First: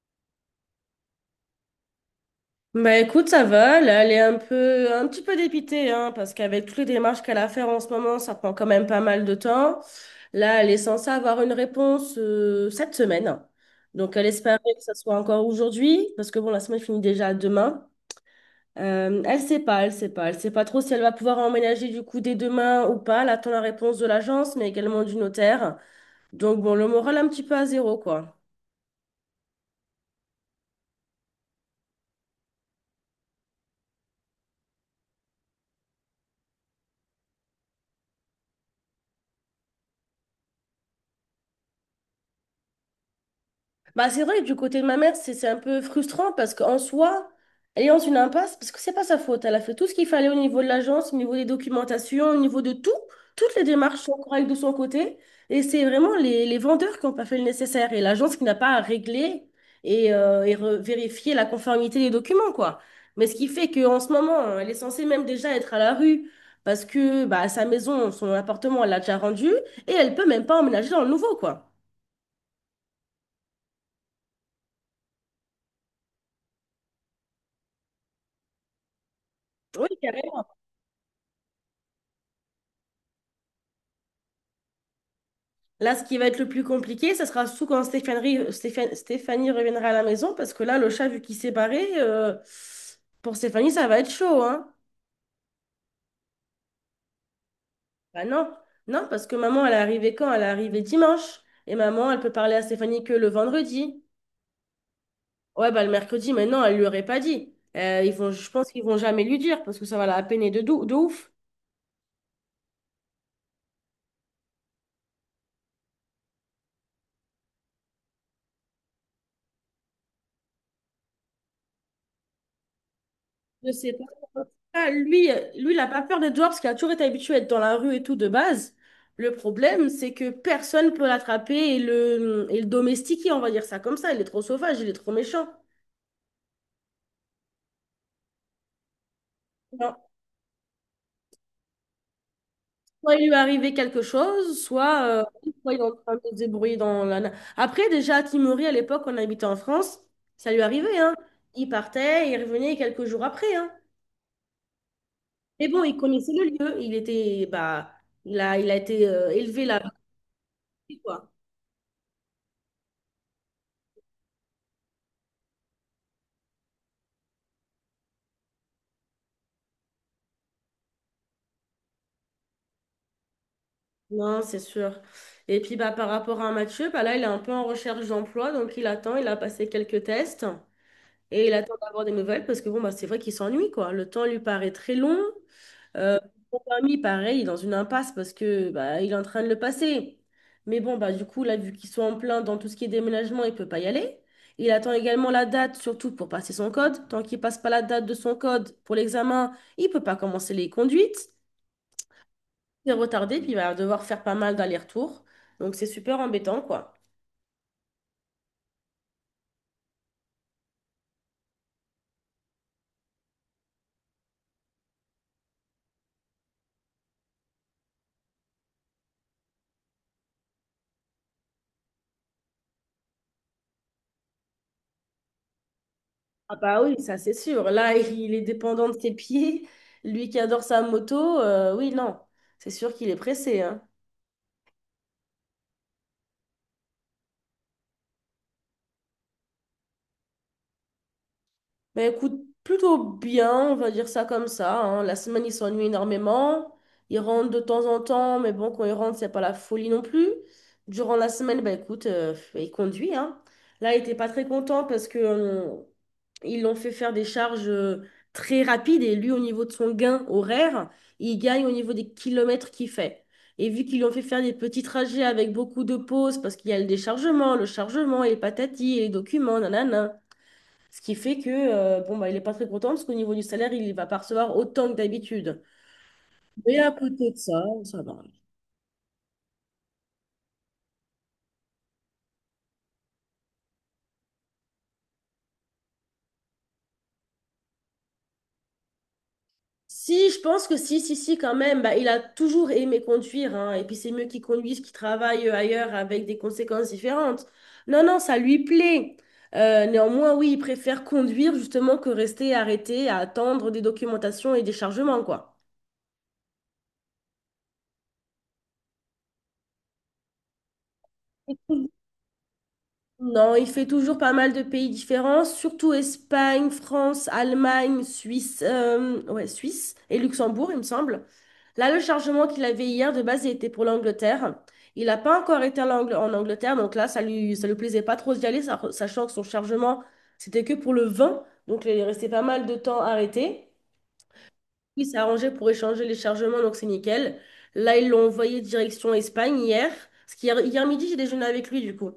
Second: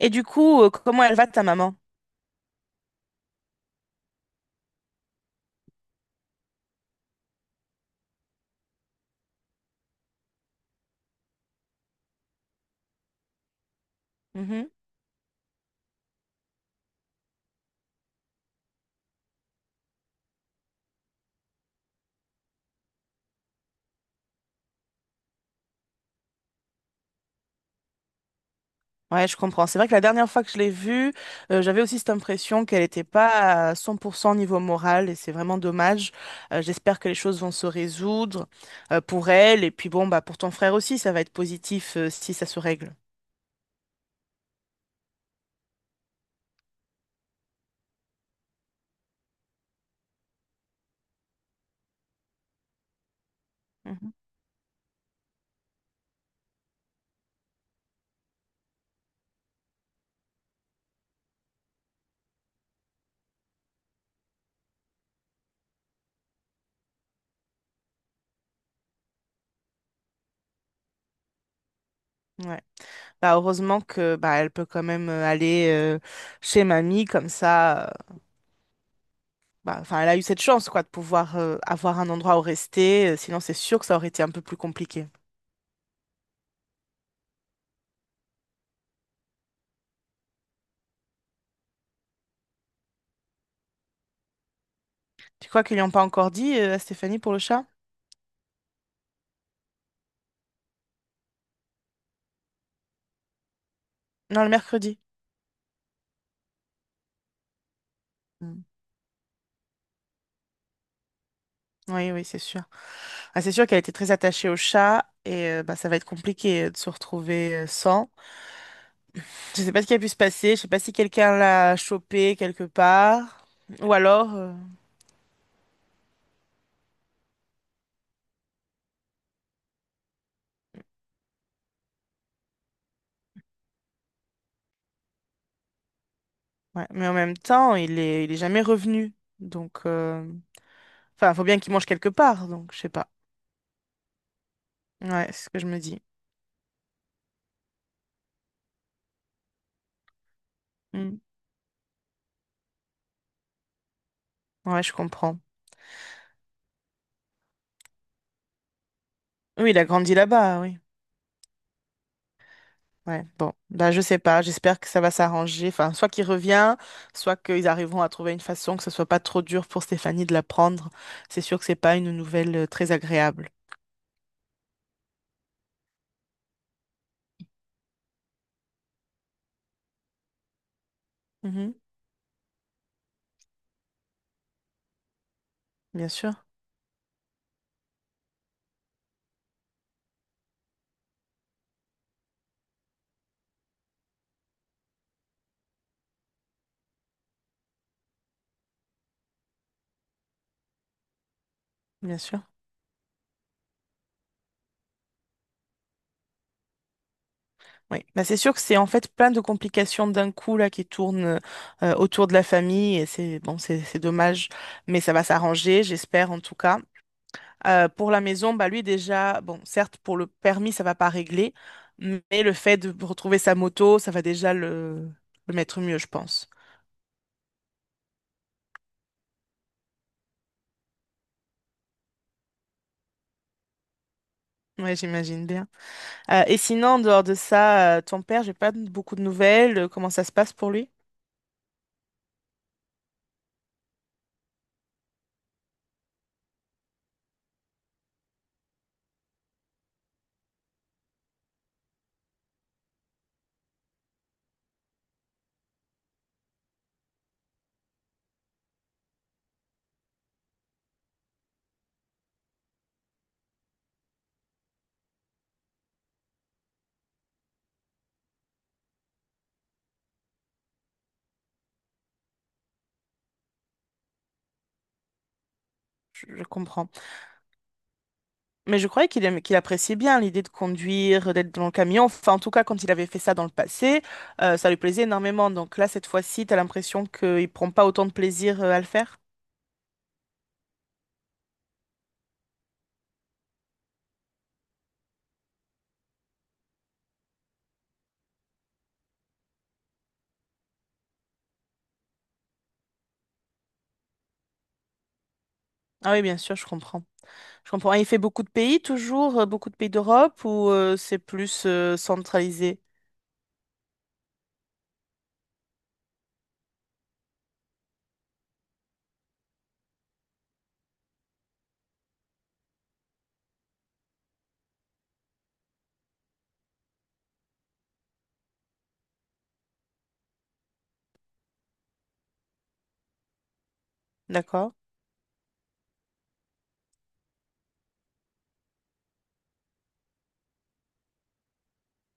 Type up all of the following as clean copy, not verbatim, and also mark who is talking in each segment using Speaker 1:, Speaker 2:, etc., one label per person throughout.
Speaker 1: Et du coup, comment elle va ta maman?
Speaker 2: Bah écoute, ça va, là, elle est un petit peu dépitée, hein, parce qu'avec toutes les démarches qu'elle a à faire en ce moment, ça prend quand même pas mal de temps. Là, elle est censée avoir une réponse cette semaine. Donc, elle espérait
Speaker 1: Mhm.
Speaker 2: que ça soit encore aujourd'hui, parce que bon, la semaine finit déjà demain. Elle sait pas trop si elle va pouvoir emménager du coup dès demain ou pas. Elle attend la réponse de l'agence, mais également du notaire. Donc bon, le moral un petit peu à zéro, quoi.
Speaker 1: Ouais, je comprends. C'est vrai que la dernière fois que je l'ai vue, j'avais aussi cette impression qu'elle n'était pas à 100% niveau moral et c'est vraiment dommage. J'espère que les choses vont se résoudre pour elle et puis bon, bah, pour ton frère aussi, ça va être positif, si ça se règle.
Speaker 2: Bah, c'est vrai que du côté de ma mère, c'est un peu frustrant parce qu'en soi, elle est dans une impasse parce que c'est pas sa faute. Elle a fait tout ce qu'il fallait au niveau de l'agence, au niveau des documentations, au niveau de tout. Toutes les démarches sont
Speaker 1: Mhm.
Speaker 2: correctes de son côté. Et c'est vraiment les vendeurs qui n'ont pas fait le nécessaire et l'agence qui n'a pas à régler et vérifier la conformité des documents, quoi. Mais ce qui fait qu'en ce moment, elle est censée même déjà être à la rue parce que bah, son appartement, elle l'a déjà rendu et elle peut même pas emménager dans le nouveau, quoi.
Speaker 1: Ouais. Bah, heureusement que bah, elle peut quand même aller chez mamie comme ça. Bah,
Speaker 2: Oui,
Speaker 1: enfin, elle a eu cette
Speaker 2: carrément.
Speaker 1: chance quoi, de pouvoir avoir un endroit où rester. Sinon, c'est sûr que ça aurait été un peu plus compliqué.
Speaker 2: Là, ce qui va être le plus compliqué, ça sera surtout quand Stéphanie reviendra à la maison, parce que là, le chat, vu qu'il s'est barré, pour Stéphanie, ça va être chaud, hein?
Speaker 1: Tu crois qu'ils n'ont pas encore dit à Stéphanie pour le chat?
Speaker 2: Bah non, non, parce que maman, elle est arrivée quand? Elle est arrivée dimanche. Et maman, elle peut parler à Stéphanie que le vendredi.
Speaker 1: Non, le mercredi.
Speaker 2: Ouais, bah le mercredi, mais non, elle lui aurait pas dit. Je
Speaker 1: Mm.
Speaker 2: pense qu'ils vont jamais lui dire, parce que ça va la peiner de ouf.
Speaker 1: Oui, oui, c'est sûr. Ah, c'est sûr qu'elle était très attachée au chat et bah, ça va être compliqué de se retrouver sans. Je sais pas ce qui a pu se passer. Je sais pas si quelqu'un l'a chopé quelque part
Speaker 2: Je sais
Speaker 1: ou
Speaker 2: pas.
Speaker 1: alors...
Speaker 2: En tout cas, lui, il n'a pas peur de dehors parce qu'il a toujours été habitué à être dans la rue et tout de base. Le problème, c'est que personne peut l'attraper et et le domestiquer, on va dire ça comme ça. Il est trop sauvage, il est trop méchant.
Speaker 1: Ouais. Mais en même temps, il est jamais revenu. Donc,
Speaker 2: Alors,
Speaker 1: enfin, faut bien qu'il mange quelque part. Donc, je sais pas.
Speaker 2: soit il lui est arrivé quelque chose,
Speaker 1: Ouais, c'est ce que je
Speaker 2: soit il
Speaker 1: me
Speaker 2: est en
Speaker 1: dis.
Speaker 2: train de se débrouiller dans Après, déjà, à Timory, à l'époque, on habitait en France, ça lui arrivait, hein.
Speaker 1: Mm.
Speaker 2: Il partait, il revenait quelques jours après, hein.
Speaker 1: Ouais, je comprends.
Speaker 2: Mais bon, il connaissait le lieu, il était, bah, il a été élevé
Speaker 1: Oui, il a
Speaker 2: là-bas,
Speaker 1: grandi là-bas. Oui.
Speaker 2: quoi.
Speaker 1: Ouais, bon, bah, je sais pas, j'espère que ça va s'arranger. Enfin, soit qu'il revient, soit qu'ils arriveront à trouver une façon que ce soit pas trop dur pour Stéphanie de l'apprendre. C'est sûr que c'est pas une nouvelle très agréable.
Speaker 2: Non, c'est sûr. Et puis bah, par rapport à Mathieu, bah, là, il est un peu en recherche d'emploi, donc il attend, il a passé quelques tests et il attend
Speaker 1: Mhm,
Speaker 2: d'avoir des nouvelles parce que bon, bah, c'est vrai qu'il s'ennuie, quoi. Le temps lui paraît très long.
Speaker 1: bien
Speaker 2: Euh,
Speaker 1: sûr,
Speaker 2: Son permis, pareil, il est dans une impasse parce que bah, il est en train de le passer. Mais bon, bah, du coup, là, vu qu'ils sont en plein dans tout ce qui est déménagement, il peut pas y aller. Il attend également la date, surtout pour passer son code. Tant qu'il passe pas la date de son code pour l'examen, il peut pas commencer les conduites.
Speaker 1: bien sûr.
Speaker 2: C'est retardé, puis il va devoir faire pas mal d'allers-retours. Donc c'est super embêtant, quoi.
Speaker 1: Oui, bah, c'est sûr que c'est en fait plein de complications d'un coup là qui tournent autour de la famille et c'est bon, c'est dommage, mais ça va s'arranger, j'espère en tout cas. Pour la maison, bah lui déjà, bon, certes, pour le permis, ça va pas régler, mais le fait de retrouver sa moto, ça va déjà le mettre mieux, je pense.
Speaker 2: Ah bah oui, ça c'est sûr. Là, il est dépendant de ses pieds. Lui qui adore sa moto, oui, non. C'est sûr qu'il est pressé, hein.
Speaker 1: Ouais, j'imagine bien. Et sinon, en dehors de ça, ton père, j'ai pas beaucoup de nouvelles. Comment ça se passe pour lui?
Speaker 2: Ben écoute, plutôt bien, on va dire ça comme ça, hein. La semaine, ils s'ennuient énormément. Ils rentrent de temps en temps, mais bon, quand ils rentrent, c'est pas la folie non plus. Durant la semaine, ben écoute, ils conduisent, hein. Là, ils étaient pas très contents parce que ils l'ont fait faire des charges très rapides et lui, au niveau de son gain horaire, il gagne au niveau des kilomètres qu'il fait. Et vu qu'ils l'ont fait faire des petits trajets avec beaucoup de pauses parce qu'il y a le déchargement, le chargement et les patatis et les documents, nanana. Ce qui fait que, bon, bah, il n'est pas très content parce qu'au niveau du salaire, il ne va pas recevoir autant que d'habitude.
Speaker 1: Je
Speaker 2: Mais
Speaker 1: comprends.
Speaker 2: à côté de ça, ça va.
Speaker 1: Mais je croyais qu'il qu'il appréciait bien l'idée de conduire, d'être dans le camion. Enfin, en tout cas, quand il avait fait ça dans le passé, ça lui plaisait énormément. Donc là, cette fois-ci, t'as l'impression qu'il prend pas autant de plaisir, à le faire?
Speaker 2: Si, je pense que si, quand même, bah, il a toujours aimé conduire, hein, et puis c'est mieux qu'il conduise, qu'il travaille ailleurs avec des conséquences différentes. Non, non, ça lui plaît. Néanmoins, oui, il préfère conduire justement que rester arrêté à attendre des documentations et des chargements, quoi.
Speaker 1: Ah oui, bien sûr, je comprends. Je comprends. Il fait beaucoup de pays toujours, beaucoup de pays d'Europe ou c'est plus centralisé?
Speaker 2: Non, il fait toujours pas mal de pays différents, surtout Espagne, France, Allemagne, Suisse, ouais, Suisse et Luxembourg, il me semble. Là, le chargement qu'il avait hier, de base, il était pour l'Angleterre. Il n'a pas encore été à en Angleterre, donc là, ça lui plaisait pas trop d'y aller, sachant que son chargement, c'était que pour le vin, donc il est resté pas mal de temps arrêté.
Speaker 1: D'accord.
Speaker 2: Il s'est arrangé pour échanger les chargements, donc c'est nickel. Là, ils l'ont envoyé direction Espagne hier, parce qu'hier midi, j'ai déjeuné avec lui, du coup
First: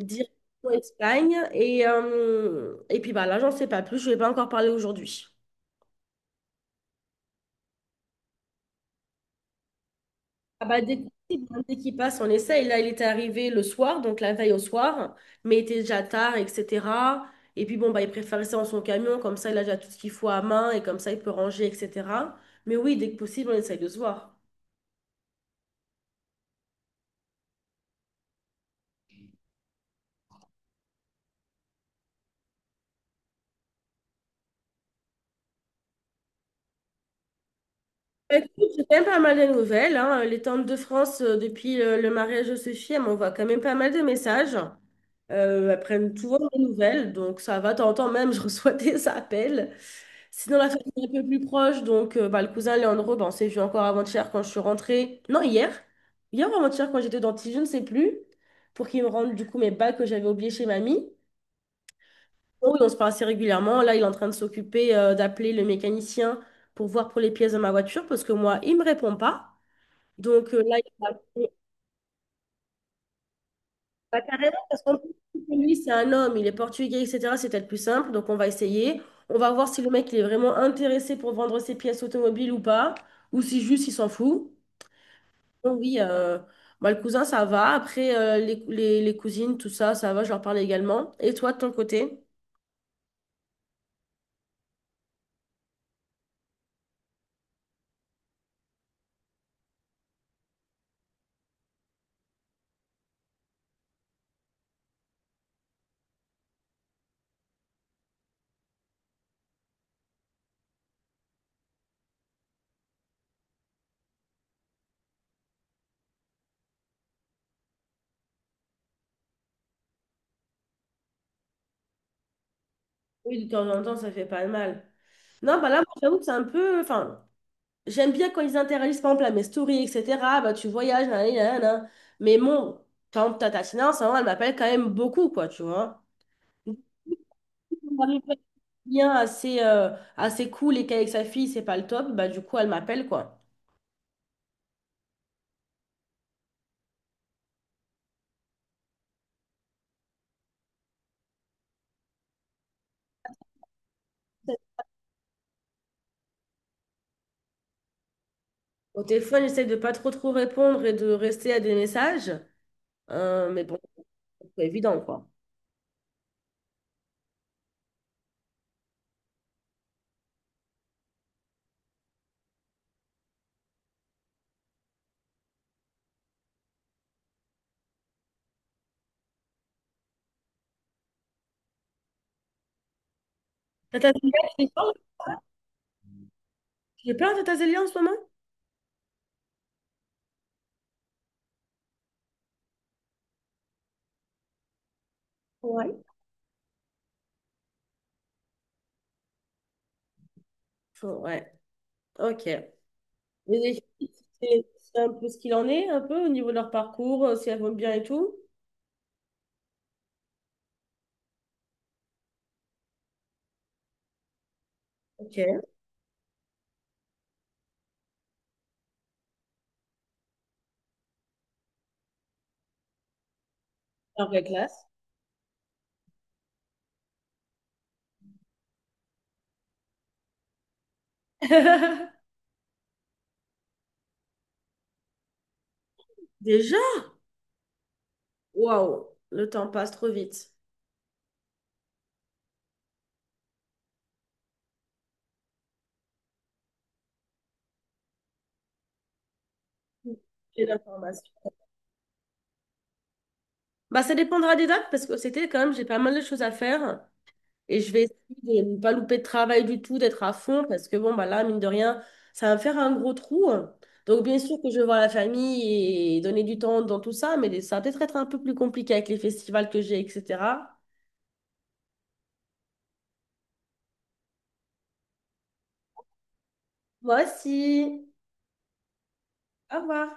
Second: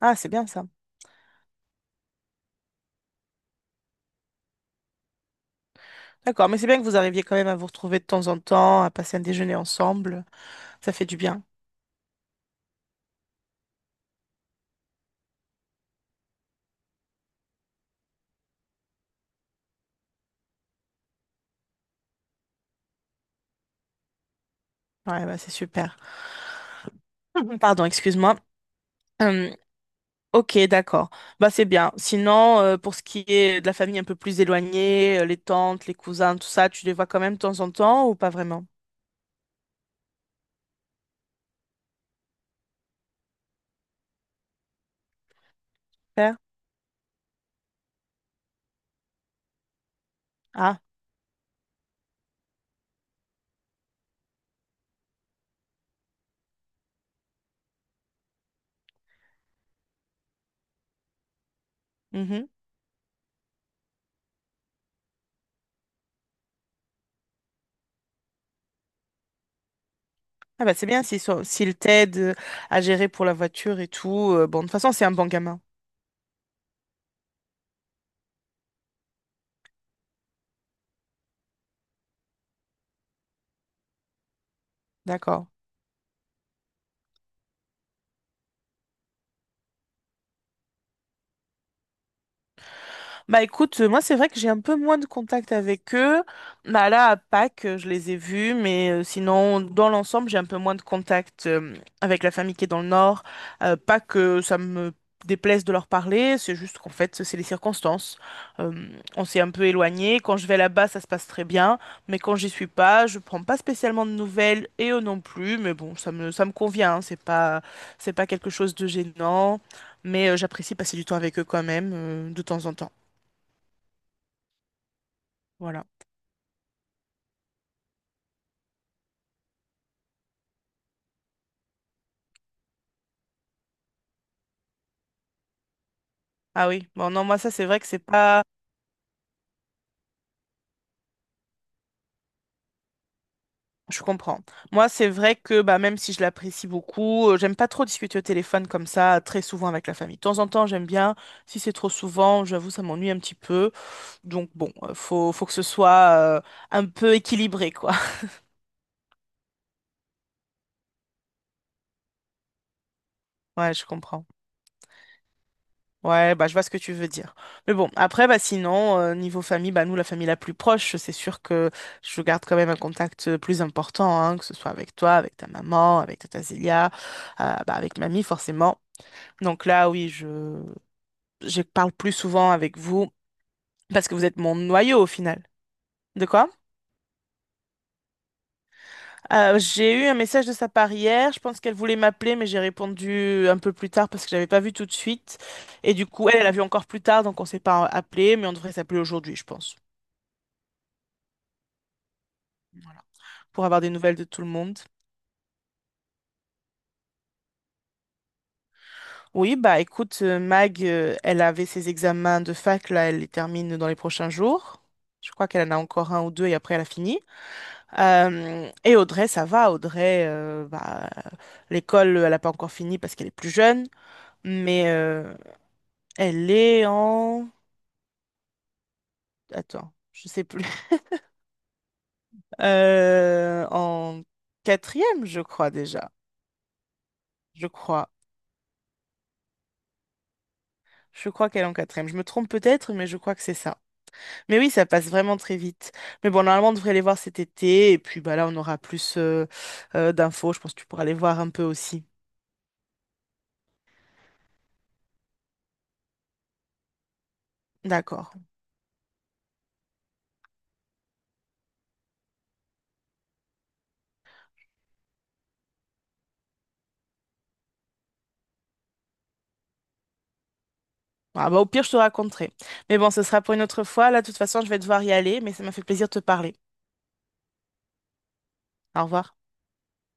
Speaker 1: Ah, c'est bien ça.
Speaker 2: Espagne. Et puis bah, là, j'en sais pas plus. Je vais pas encore parler aujourd'hui.
Speaker 1: D'accord, mais c'est bien que vous arriviez quand même à vous retrouver de temps en temps, à passer un déjeuner ensemble.
Speaker 2: Ah bah,
Speaker 1: Ça
Speaker 2: dès,
Speaker 1: fait du bien.
Speaker 2: qu'il dès qu'il passe, on essaye. Là, il était arrivé le soir, donc la veille au soir, mais il était déjà tard, etc. Et puis bon, bah, il préfère rester dans son camion, comme ça, il a déjà tout ce qu'il faut à main et comme ça, il peut ranger, etc. Mais oui, dès que possible, on essaye de se voir.
Speaker 1: Ouais, bah, c'est super. Pardon, excuse-moi. Euh, Ok, d'accord. Bah c'est bien. Sinon, pour ce qui est de la famille un peu plus éloignée, les tantes, les cousins, tout ça, tu les vois quand même de temps en temps ou pas
Speaker 2: Bah,
Speaker 1: vraiment?
Speaker 2: écoute, j'ai quand même pas mal de nouvelles, hein. Les Temples de France, depuis le mariage de Sophie, elles m'envoient quand même pas mal de messages. Elles prennent
Speaker 1: Père?
Speaker 2: toujours mes nouvelles, donc ça va. De temps en temps même, je reçois des appels. Sinon, la
Speaker 1: Ah,
Speaker 2: famille est un peu plus proche, donc bah, le cousin, il bah on s'est vu encore avant-hier quand je suis rentrée. Non, hier. Hier ou avant-hier quand j'étais dentiste, je ne sais plus. Pour qu'il me rende du coup mes bagues que j'avais oubliées chez mamie.
Speaker 1: mhm.
Speaker 2: Oui, on se parle assez régulièrement. Là, il est en train de s'occuper d'appeler le mécanicien pour voir pour les pièces de ma voiture parce que moi, il me répond pas. Donc
Speaker 1: Ah bah
Speaker 2: là,
Speaker 1: c'est
Speaker 2: il
Speaker 1: bien
Speaker 2: va...
Speaker 1: s'ils t'aident à gérer pour la voiture et
Speaker 2: Bah,
Speaker 1: tout.
Speaker 2: carrément,
Speaker 1: Bon, de toute
Speaker 2: parce
Speaker 1: façon,
Speaker 2: qu'en
Speaker 1: c'est
Speaker 2: plus,
Speaker 1: un bon gamin.
Speaker 2: lui, c'est un homme, il est portugais, etc. C'est peut-être plus simple. Donc on va essayer. On va voir si le mec, il est vraiment intéressé pour vendre ses pièces automobiles ou pas, ou si juste il s'en fout.
Speaker 1: D'accord.
Speaker 2: Donc oui, bah, le cousin, ça va. Après, les cousines, tout ça, ça va, je leur parle également. Et toi, de ton côté?
Speaker 1: Bah écoute, moi c'est vrai que j'ai un peu moins de contact avec eux. Bah là à Pâques, je les ai vus, mais sinon dans l'ensemble, j'ai un peu moins de contact avec la famille qui est dans le nord. Pas que ça me déplaise de leur parler, c'est juste qu'en fait, c'est les circonstances. Euh, on s'est un peu éloigné. Quand je vais là-bas, ça se passe très bien, mais quand j'y suis pas, je prends pas spécialement de nouvelles et eux non plus, mais bon, ça me convient, hein, c'est pas quelque chose de gênant. Mais j'apprécie passer du temps avec eux quand même, de temps en temps.
Speaker 2: Oui, de temps en temps, ça fait pas de mal. Non, bah là, moi,
Speaker 1: Voilà.
Speaker 2: j'avoue que c'est un peu. Enfin, j'aime bien quand ils interagissent, par exemple, à mes stories, etc. Bah, tu voyages, nanani, nanana. Mais bon, par exemple, Tata Tina, en ce moment, elle m'appelle quand même beaucoup, quoi, tu vois.
Speaker 1: Ah
Speaker 2: Donc,
Speaker 1: oui, bon non, moi ça c'est
Speaker 2: si
Speaker 1: vrai que c'est
Speaker 2: arrive à être
Speaker 1: pas...
Speaker 2: bien assez, assez cool et qu'avec sa fille, c'est pas le top, bah, du coup, elle m'appelle, quoi.
Speaker 1: Je comprends. Moi c'est vrai que bah, même si je l'apprécie beaucoup, j'aime pas trop discuter au téléphone comme ça très souvent avec la famille. De temps en temps j'aime bien, si c'est trop souvent, j'avoue ça m'ennuie un petit peu. Donc bon, faut que ce soit un peu équilibré quoi.
Speaker 2: Au téléphone, j'essaie de pas trop trop répondre et de rester à des messages. Mais
Speaker 1: Ouais,
Speaker 2: bon,
Speaker 1: je comprends.
Speaker 2: c'est pas évident, quoi.
Speaker 1: Ouais, bah, je vois ce que tu veux dire. Mais bon, après, bah, sinon, niveau famille, bah, nous, la famille la plus proche, c'est sûr que je garde quand même un contact plus important, hein, que ce soit avec toi, avec ta maman, avec Tata Zélia, bah, avec mamie, forcément. Donc là, oui, je parle plus souvent avec vous parce
Speaker 2: Tata
Speaker 1: que vous êtes
Speaker 2: Zélia,
Speaker 1: mon
Speaker 2: tu es pas.
Speaker 1: noyau au final. De quoi?
Speaker 2: J'ai plein de Tata Zélia en ce moment?
Speaker 1: J'ai eu un message de sa part hier. Je pense qu'elle voulait m'appeler, mais j'ai répondu un peu plus tard parce que j'avais pas vu tout de suite. Et
Speaker 2: Ouais.
Speaker 1: du coup, elle a vu encore plus tard, donc on s'est pas appelé, mais on devrait s'appeler aujourd'hui, je pense.
Speaker 2: Ouais, ok. Et
Speaker 1: Voilà. Pour
Speaker 2: les
Speaker 1: avoir des
Speaker 2: filles,
Speaker 1: nouvelles de tout le
Speaker 2: c'est
Speaker 1: monde.
Speaker 2: c'est un peu ce qu'il en est, un peu au niveau de leur parcours, si elles vont bien et tout.
Speaker 1: Oui, bah écoute, Mag, elle avait ses examens de fac, là, elle les termine dans les prochains jours. Je
Speaker 2: Ok,
Speaker 1: crois qu'elle en a encore un ou deux et après elle a fini. Et Audrey, ça va. Audrey, bah, l'école, elle n'a pas encore fini parce qu'elle est plus jeune,
Speaker 2: leur vraie
Speaker 1: mais
Speaker 2: classe.
Speaker 1: elle est en... Attends, je sais plus. En quatrième, je crois déjà.
Speaker 2: Déjà,
Speaker 1: Je crois.
Speaker 2: waouh, le temps passe trop vite.
Speaker 1: Je crois qu'elle est en quatrième. Je me trompe peut-être, mais je crois que c'est ça. Mais oui, ça passe vraiment très vite. Mais bon, normalement, on devrait les voir cet été. Et puis bah, là, on aura plus d'infos. Je
Speaker 2: J'ai
Speaker 1: pense que tu pourras les voir
Speaker 2: l'information.
Speaker 1: un peu aussi.
Speaker 2: Bah, ça dépendra des dates parce que c'était quand même, j'ai pas mal de choses à faire et je vais
Speaker 1: D'accord.
Speaker 2: essayer de ne pas louper de travail du tout, d'être à fond parce que bon, bah là, mine de rien, ça va me faire un gros trou. Donc, bien sûr que je vais voir la famille et donner du temps dans tout ça, mais ça va peut-être être un peu plus compliqué avec les festivals que j'ai, etc.
Speaker 1: Ah, bah, au pire, je te raconterai. Mais bon, ce sera pour une autre fois. Là, de toute façon, je vais devoir y aller. Mais ça m'a fait plaisir de te parler.
Speaker 2: Moi aussi.
Speaker 1: Au revoir.
Speaker 2: Au revoir.